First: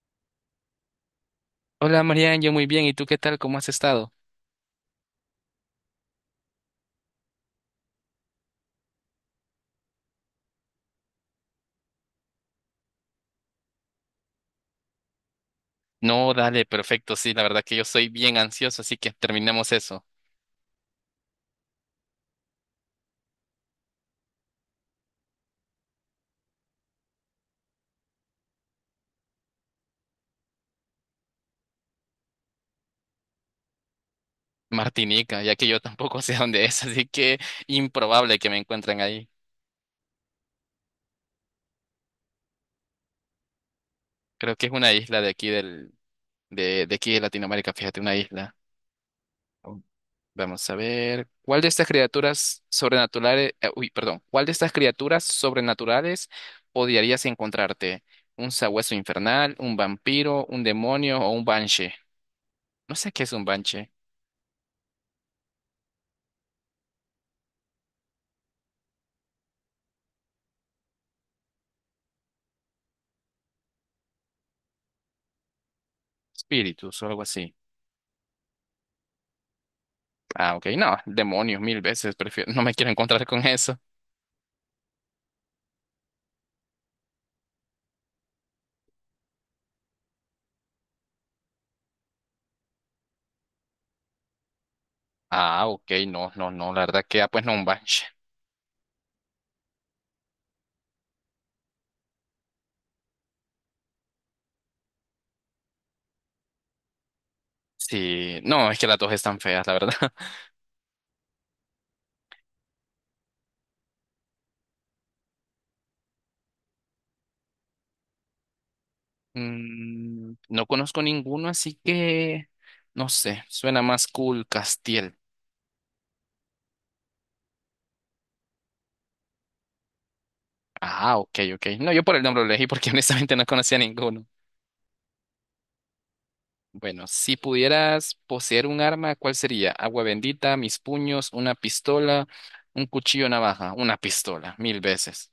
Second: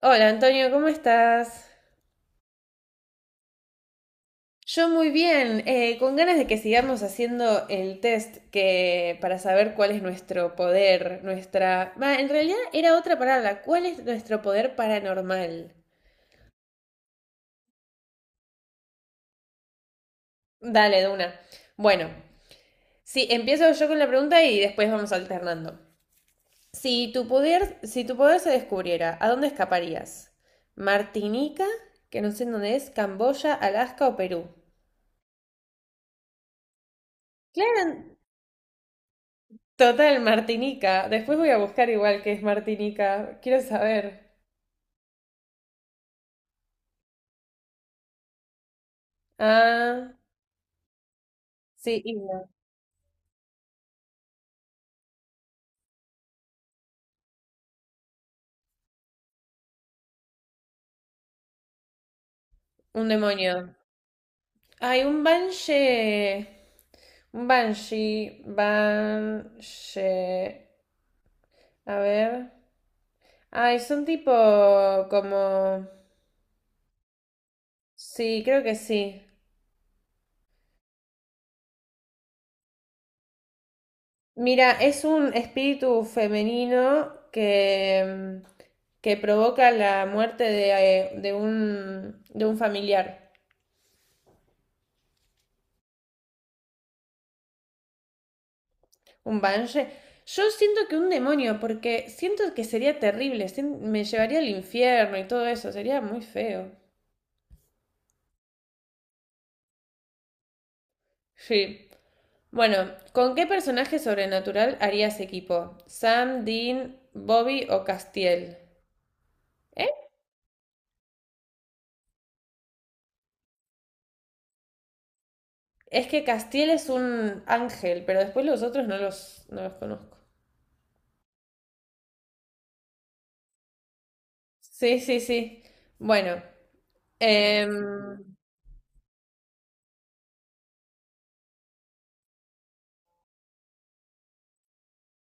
Hola Antonio, ¿cómo estás? Hola Marian, yo muy bien. ¿Y tú qué tal? ¿Cómo has estado? Yo muy bien, con ganas de que sigamos haciendo el test que para saber cuál es nuestro poder, nuestra... Va, en realidad era otra palabra, ¿cuál es nuestro poder paranormal? No, dale, perfecto. Sí, la verdad que yo soy bien ansioso, así que terminemos eso. Dale, de una. Bueno, sí, empiezo yo con la pregunta y después vamos alternando. Si tu poder se descubriera, ¿a dónde escaparías? ¿Martinica? Que no sé en dónde es, Camboya, Alaska o Perú. Martinica, ya que yo tampoco sé dónde es, así que Claro. improbable que me encuentren ahí. Total, Martinica. Después voy a buscar igual que es Martinica. Quiero saber. Creo que es una isla de aquí de aquí de Latinoamérica, fíjate, una isla. Oh, Ah, vamos a ver. ¿Cuál de estas sí, Inga. criaturas sobrenaturales, uy, perdón, ¿cuál de estas criaturas sobrenaturales odiarías encontrarte? ¿Un sabueso infernal, un vampiro, un demonio o un banshee? No Un sé qué es un demonio. banshee. Hay un Banshee. Un Banshee. Banshee. A ver. Ay, son tipo como... Espíritus o algo así. Sí, creo que sí. Ah, ok, no, demonios mil veces, prefiero, no me quiero encontrar con eso. Mira, es un espíritu femenino que, que provoca la muerte de, de un familiar. Ah, ok, no, no, no, la verdad que, pues no, un banshee. Un banshee. Yo siento que un demonio, porque siento que sería terrible, me llevaría al infierno y todo eso, sería muy feo. Sí, no, es que las dos están feas, la verdad. Sí. Bueno, ¿con qué personaje sobrenatural harías equipo? ¿Sam, Dean, Bobby o Castiel? ¿Eh? No conozco ninguno, así que, no sé, suena más cool Castiel. Es que Castiel es un ángel, pero después los otros no los conozco. Ah, ok, ok. No, yo por el nombre lo elegí porque honestamente no conocía ninguno. Sí, sí, sí. Bueno, Bueno, si em, pudieras poseer un arma, ¿cuál sería? Agua bendita, mis puños, una pistola, un cuchillo, navaja, una pistola, mil veces.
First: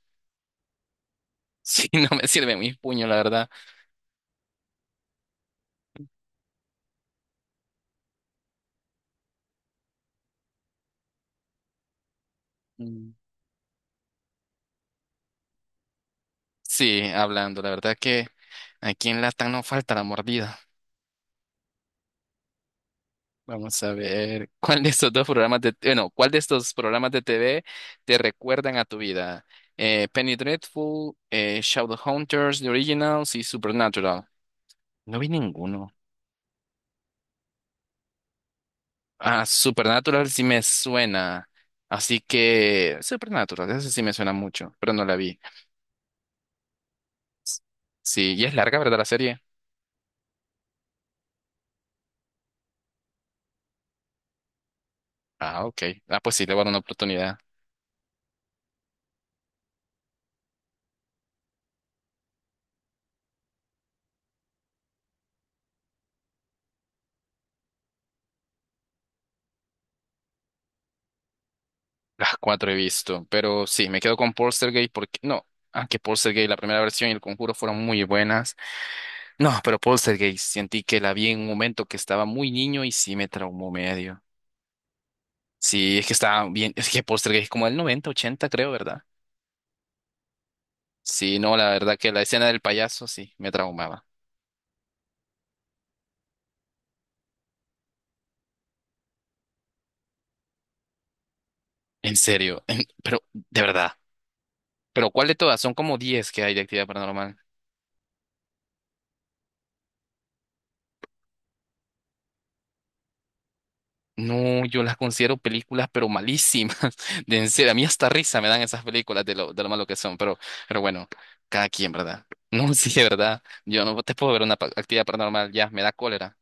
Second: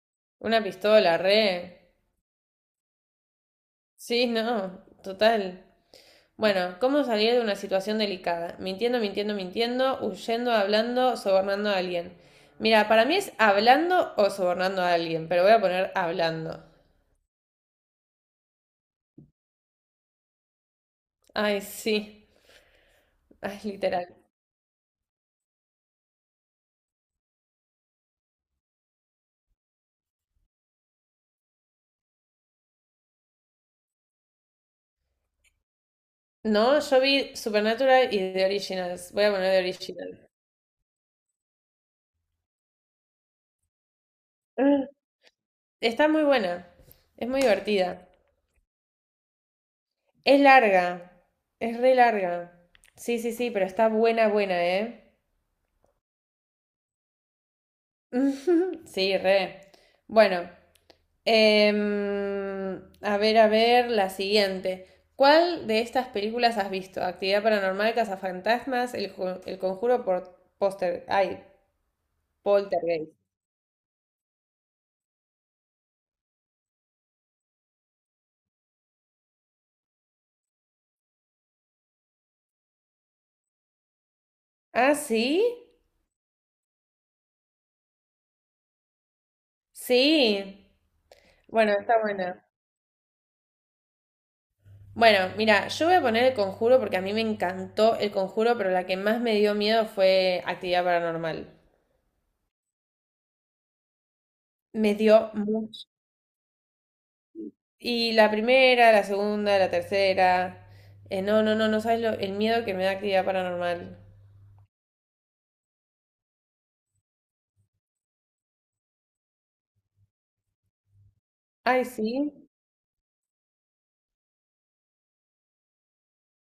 una pistola, Sí, re. no me sirve mi puño, la verdad. Sí, no, total. Bueno, ¿cómo salir de una situación delicada? Mintiendo, huyendo, hablando, sobornando a alguien. Mira, para Mm. mí es hablando o sobornando a alguien, pero voy a poner hablando. Sí, hablando, la verdad que aquí en Latam no falta la mordida. Ay, sí. Ay, Vamos a literal. ver, ¿cuál de estos dos programas de, bueno, ¿cuál de estos programas de TV te recuerdan a tu vida? Penny Dreadful, Shadowhunters, The Originals y Supernatural. No vi ninguno. No, yo vi Supernatural y The Originals. Voy a Ah, poner The Supernatural Original. sí me suena. Así que Supernatural, esa sí me suena mucho, Ah. pero no la vi. Está muy buena. Es muy divertida. Sí, y es larga, ¿verdad, la serie? Es larga. Es re larga. Sí, sí, sí, pero está buena, buena, ¿eh? Ah, ok. Ah, pues sí, le voy a dar una oportunidad. Sí, re. Bueno. Em, a ver, la siguiente. ¿Cuál de estas películas has visto? Actividad Paranormal, Cazafantasmas, El Conjuro por Póster. Ay, Las cuatro he Poltergeist. visto, pero sí, me quedo con Poltergeist porque no, aunque Poltergeist, la primera versión y El Conjuro fueron muy buenas. No, pero Poltergeist, sentí que la vi en un momento que estaba muy niño y sí me traumó medio. ¿Ah, sí? Sí, es que estaba bien, es que Poltergeist es como del 90 80 creo, ¿verdad? Sí. Sí, no, la Bueno, verdad está que la buena. escena del payaso sí me traumaba. Bueno, mira, yo voy a poner El Conjuro porque a mí me encantó El Conjuro, pero la que más me dio miedo fue Actividad Paranormal. En serio, pero de verdad. Me Pero ¿cuál dio de todas? Son mucho. como 10 que hay de actividad paranormal. Y la primera, la segunda, la tercera. No sabes lo- el miedo que me da Actividad Paranormal. No, yo las considero películas, pero malísimas. De en serio, a mí hasta risa me dan esas películas de lo, malo que son, pero bueno, cada Ay, quien, ¿verdad? sí. No, sí, de verdad. Yo no te puedo ver una actividad paranormal, ya, me da cólera.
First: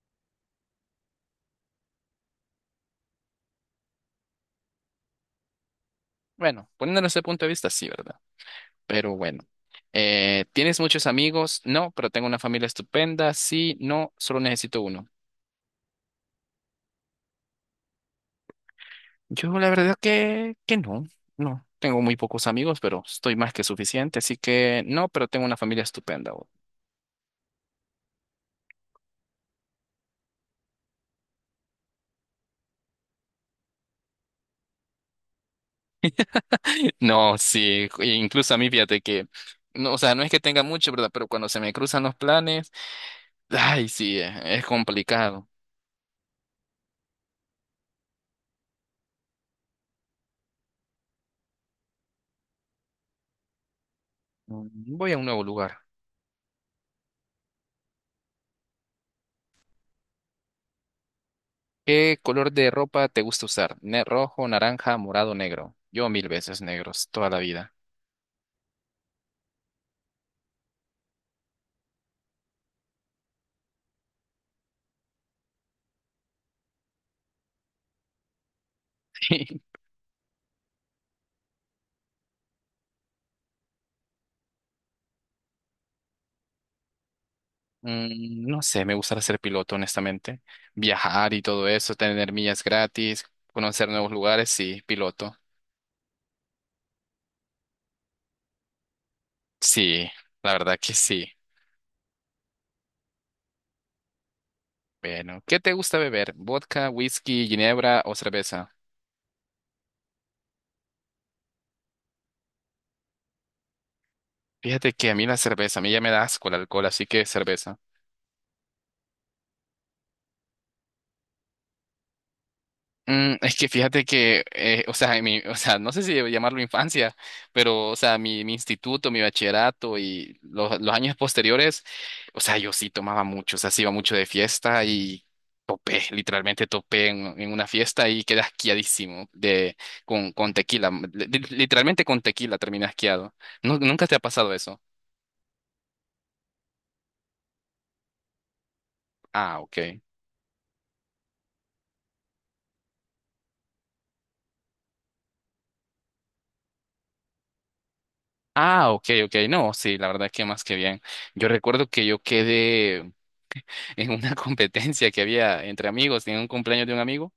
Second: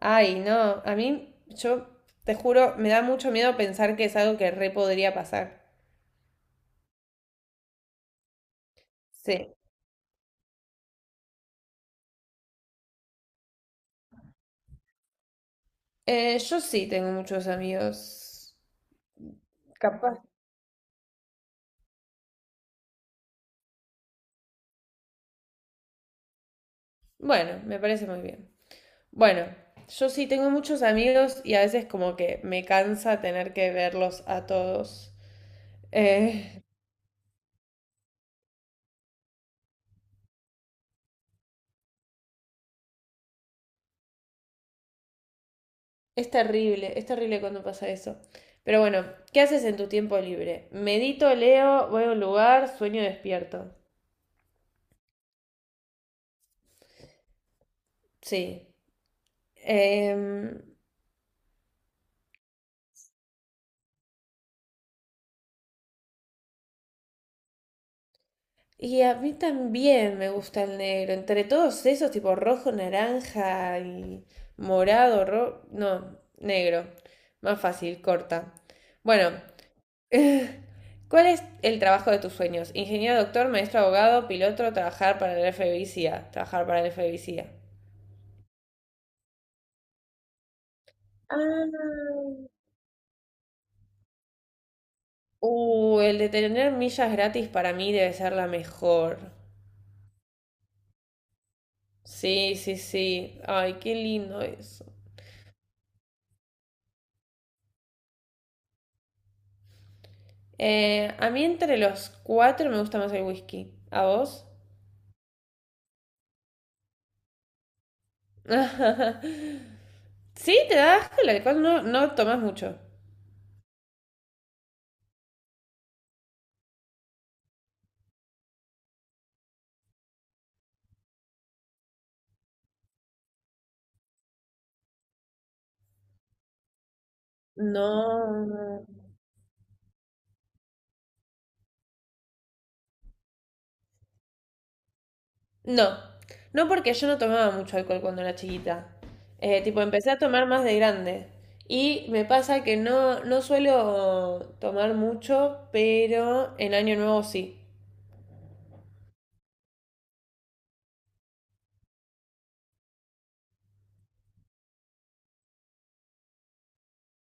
Ay, no. Yo te juro, me da mucho miedo pensar que es algo que re podría pasar. Bueno, poniéndolo desde ese punto de vista, sí, ¿verdad? Pero bueno. Sí. ¿Tienes muchos amigos? No, pero tengo una familia estupenda. Sí, no, solo necesito uno. Yo sí tengo muchos amigos. Yo la verdad Capaz. que no, no. Tengo muy pocos amigos, pero estoy más que suficiente, así que no, pero tengo una familia estupenda. Bueno, me parece muy bien. Bueno, yo sí tengo muchos amigos y a veces como que me cansa tener que verlos a todos. Eh, No, sí, e incluso a mí fíjate que, no, o sea, no es que tenga mucho, ¿verdad? Pero cuando se me cruzan los planes, ay, sí, es complicado. Es terrible cuando pasa eso. Pero bueno, ¿qué haces en tu tiempo libre? Medito, leo, voy a un lugar, sueño despierto. Voy a un nuevo lugar. Sí. Em, ¿Qué color de ropa te gusta usar? Rojo, naranja, morado, negro. Yo mil veces negros, toda la vida. y a mí también me gusta el negro. Entre todos esos, tipo rojo, naranja y morado, no, negro. Más fácil, corta. Bueno, ¿cuál es el trabajo de tus sueños? Ingeniero, doctor, maestro, abogado, piloto, trabajar para el FBI, CIA. Trabajar para el FBI, CIA. No sé, me gustaría ser piloto, honestamente. Viajar y todo eso, Ah. tener millas gratis, conocer nuevos lugares, sí, piloto. El de tener millas gratis para mí debe ser la mejor. Sí, la verdad que sí. Sí, sí, sí. Ay, qué lindo eso. Bueno, ¿qué te gusta beber? ¿Vodka, whisky, ginebra o cerveza? A mí entre los cuatro me gusta más el whisky. ¿A vos? Fíjate que a mí la cerveza, a mí ya me da asco el alcohol, así que cerveza. Sí, te da asco el alcohol, no, no tomas mucho. Es que fíjate que, o sea, en mi, o sea, no sé si llamarlo infancia, pero, o sea, mi, instituto, mi bachillerato y los años posteriores, o sea, yo sí tomaba mucho, o sea, sí iba mucho de fiesta y topé, literalmente topé en, una No. fiesta y quedé asqueadísimo de, con tequila, literalmente con tequila terminé asqueado. ¿Nunca te ha pasado eso? No, no porque yo no tomaba mucho alcohol cuando era chiquita. Ah, ok. Tipo, empecé a tomar más de grande. Y me pasa que no, no suelo tomar mucho, pero en Año Nuevo sí. Ah, ok, ok, no, sí, la verdad que más que bien. Yo recuerdo que yo quedé en una competencia que había entre amigos, en un cumpleaños de un amigo,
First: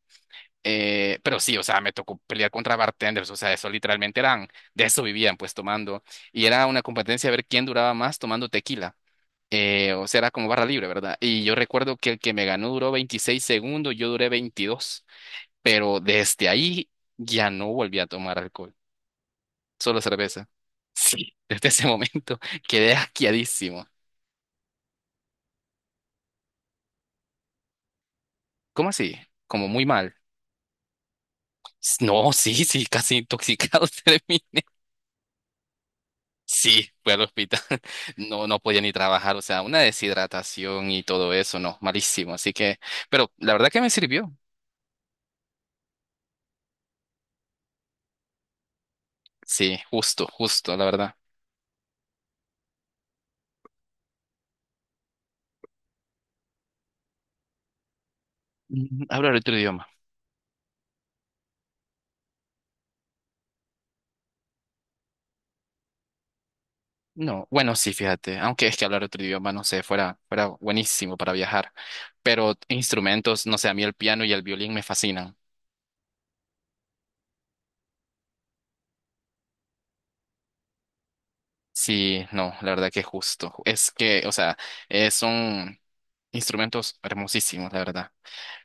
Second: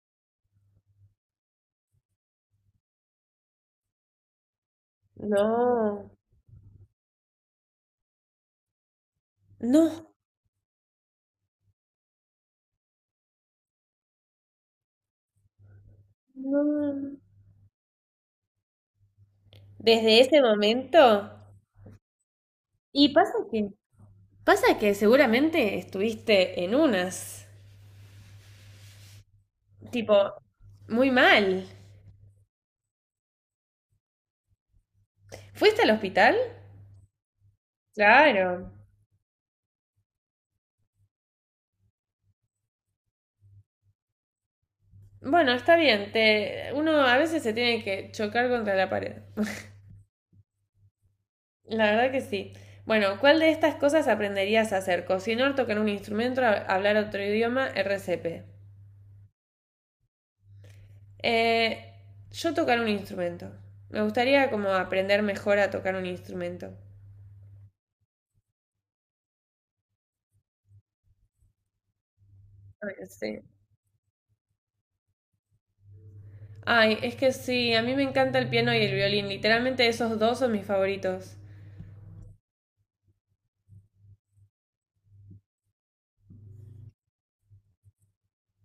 pero sí, o sea, me tocó pelear contra bartenders, o sea, eso literalmente eran, de eso vivían pues tomando, No, y era una competencia a ver quién duraba más tomando tequila, o no, sea, era como barra libre, ¿verdad? Y yo recuerdo que el que me ganó duró 26 segundos, yo duré 22, pero desde ahí no. ya no volví a tomar alcohol. Solo Desde ese cerveza. momento. Sí. Desde ese momento quedé Y pasa que asqueadísimo. Pasa que seguramente estuviste en unas, ¿Cómo así? Como muy mal. tipo, muy mal. No, sí, sí, casi intoxicado terminé. ¿Fuiste al hospital? Sí, fui al hospital. No, no Claro. podía ni trabajar, o sea, una deshidratación y todo eso, no, malísimo. Así que, pero la verdad que me sirvió. Bueno, está bien, te... uno a veces se tiene que chocar contra la pared. Sí, justo, justo, la verdad. La verdad que sí. Bueno, ¿cuál de estas cosas aprenderías a hacer? Cocinar, tocar un instrumento, hablar otro idioma, RCP. Hablar otro idioma. Eh, yo tocar un instrumento. Me gustaría como aprender mejor a tocar un instrumento. No, bueno, sí, fíjate, aunque es que hablar otro idioma, no sé, fuera buenísimo para viajar. Pero Ay, sí. instrumentos, no sé, a mí el piano y el violín me fascinan. Ay, es que sí, a mí me encanta el piano y el violín. Literalmente esos dos son mis favoritos. Sí, no, la verdad que justo. Es que, o sea, son instrumentos hermosísimos, la verdad.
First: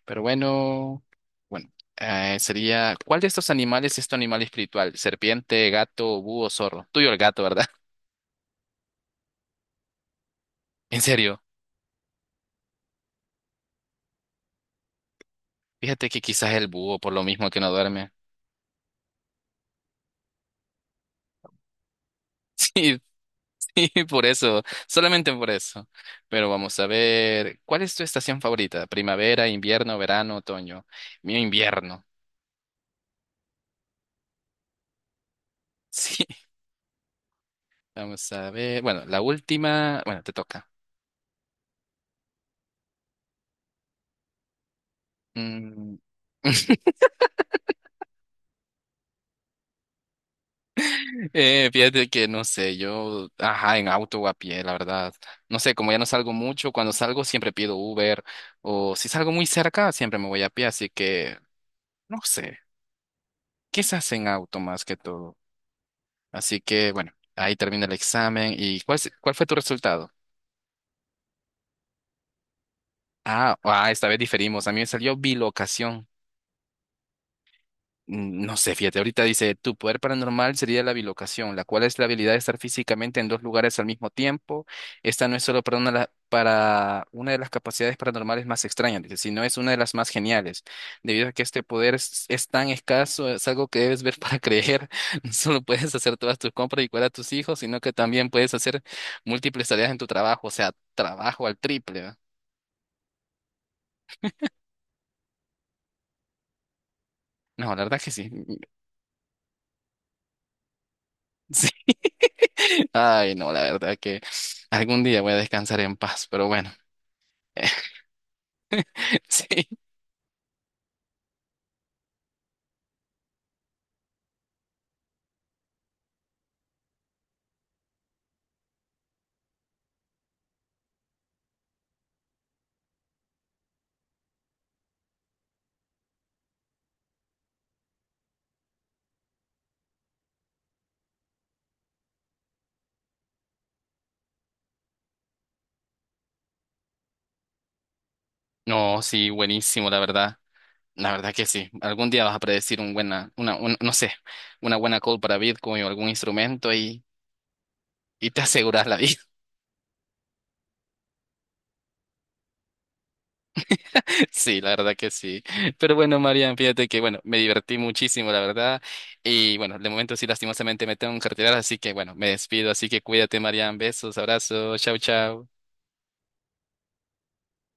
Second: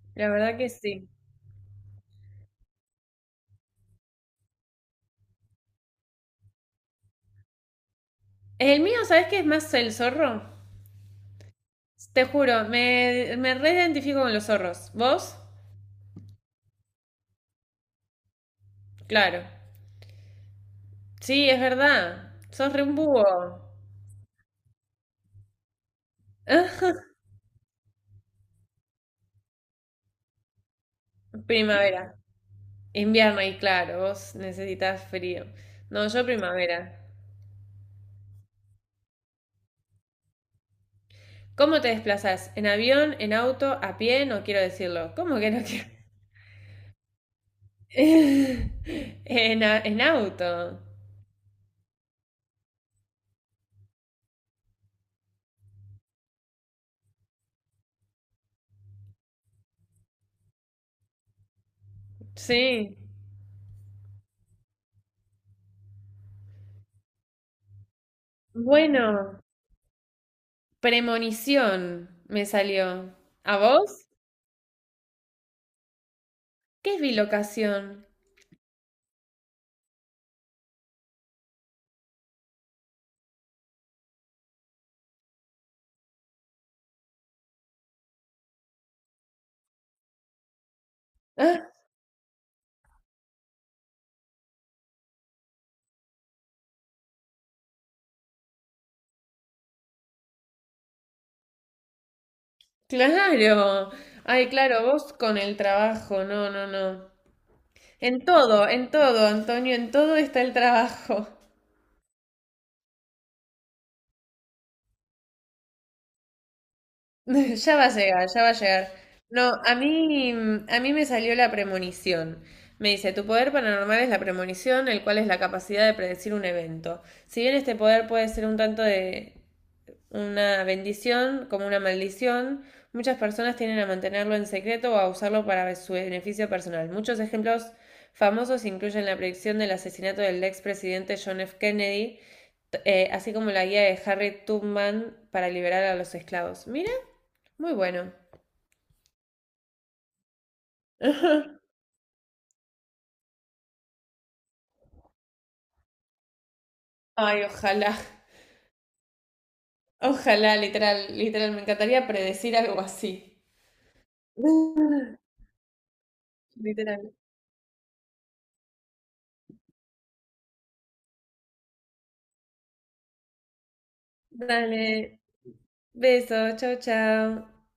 Pero La verdad que bueno, sí. bueno, sería, ¿cuál de estos animales es tu animal espiritual? Serpiente, gato, búho, zorro. Tuyo el gato, ¿verdad? El mío, ¿sabes qué es más? El zorro. En serio. Te juro, me reidentifico con los zorros. ¿Vos? Fíjate que quizás el búho, por lo mismo que no duerme. Claro. Sí, es verdad. Sos re un Sí, búho. sí, por eso, solamente por eso. Pero vamos a ver, ¿cuál es tu estación favorita? ¿Primavera, invierno, verano, otoño? Mío, invierno. Primavera. Invierno, y claro, vos necesitas frío. No, yo Sí, primavera. vamos a ver. Bueno, la última. Bueno, te toca. ¿Cómo te desplazás? ¿En avión, en auto, a pie? No quiero decirlo. ¿Cómo que no quiero? Mm, en auto. Fíjate que no sé, ajá, en auto o a pie, la verdad. No sé, como ya no salgo mucho, cuando salgo siempre pido Uber o si salgo muy cerca, siempre me voy a pie, así que no sé, Sí. quizás en auto más que todo. Así que bueno, ahí termina el examen. ¿Y cuál Bueno, fue tu resultado? premonición me salió. Ah, ¿A ah, vos? esta vez diferimos. A mí me salió bilocación. ¿Qué es bilocación? No sé, fíjate, ahorita dice, tu poder paranormal sería la bilocación, la cual es la habilidad de estar físicamente en dos lugares al mismo tiempo. Esta no es solo para una, para una de las capacidades paranormales más extrañas, dice, sino es una de las más geniales. Debido a que este Ah, poder es tan escaso, es algo que debes ver para creer. No solo puedes hacer todas tus compras y cuidar a tus hijos, sino que también puedes hacer múltiples tareas en tu trabajo, o sea, trabajo al triple, ¿va? claro. Ay, claro, vos con el trabajo. No, no, no. No, la verdad que sí. En todo, Antonio, en todo está el trabajo. Sí. Ay, no, la verdad que algún día voy a descansar en paz, pero bueno, Ya va a llegar, ya va a llegar. No, sí. A mí me salió la premonición. Me dice, tu poder paranormal es la premonición, el cual es la capacidad de predecir un evento. Si bien este poder puede ser un tanto de una bendición como una maldición. Muchas personas tienden a mantenerlo en secreto o a usarlo para su beneficio personal. Muchos ejemplos famosos incluyen la predicción del asesinato del expresidente John F. Kennedy, así como la guía de Harry Tubman para liberar a los esclavos. Mira, muy bueno. No, sí, buenísimo, la verdad. La verdad que sí. Algún día vas a predecir un buena, una, un- no sé, una buena call para Bitcoin o algún instrumento y, Ay, ojalá, y te aseguras la vida. ojalá, literal, literal, me encantaría predecir algo así. Sí, la verdad que sí. Pero bueno, Marian, fíjate que, Literal. bueno, me divertí muchísimo, la verdad. Y bueno, de momento sí, lastimosamente me tengo que retirar, así que bueno, me despido. Así que cuídate, Marian. Besos, abrazos, chao, Dale, chao. besos, chao, chao.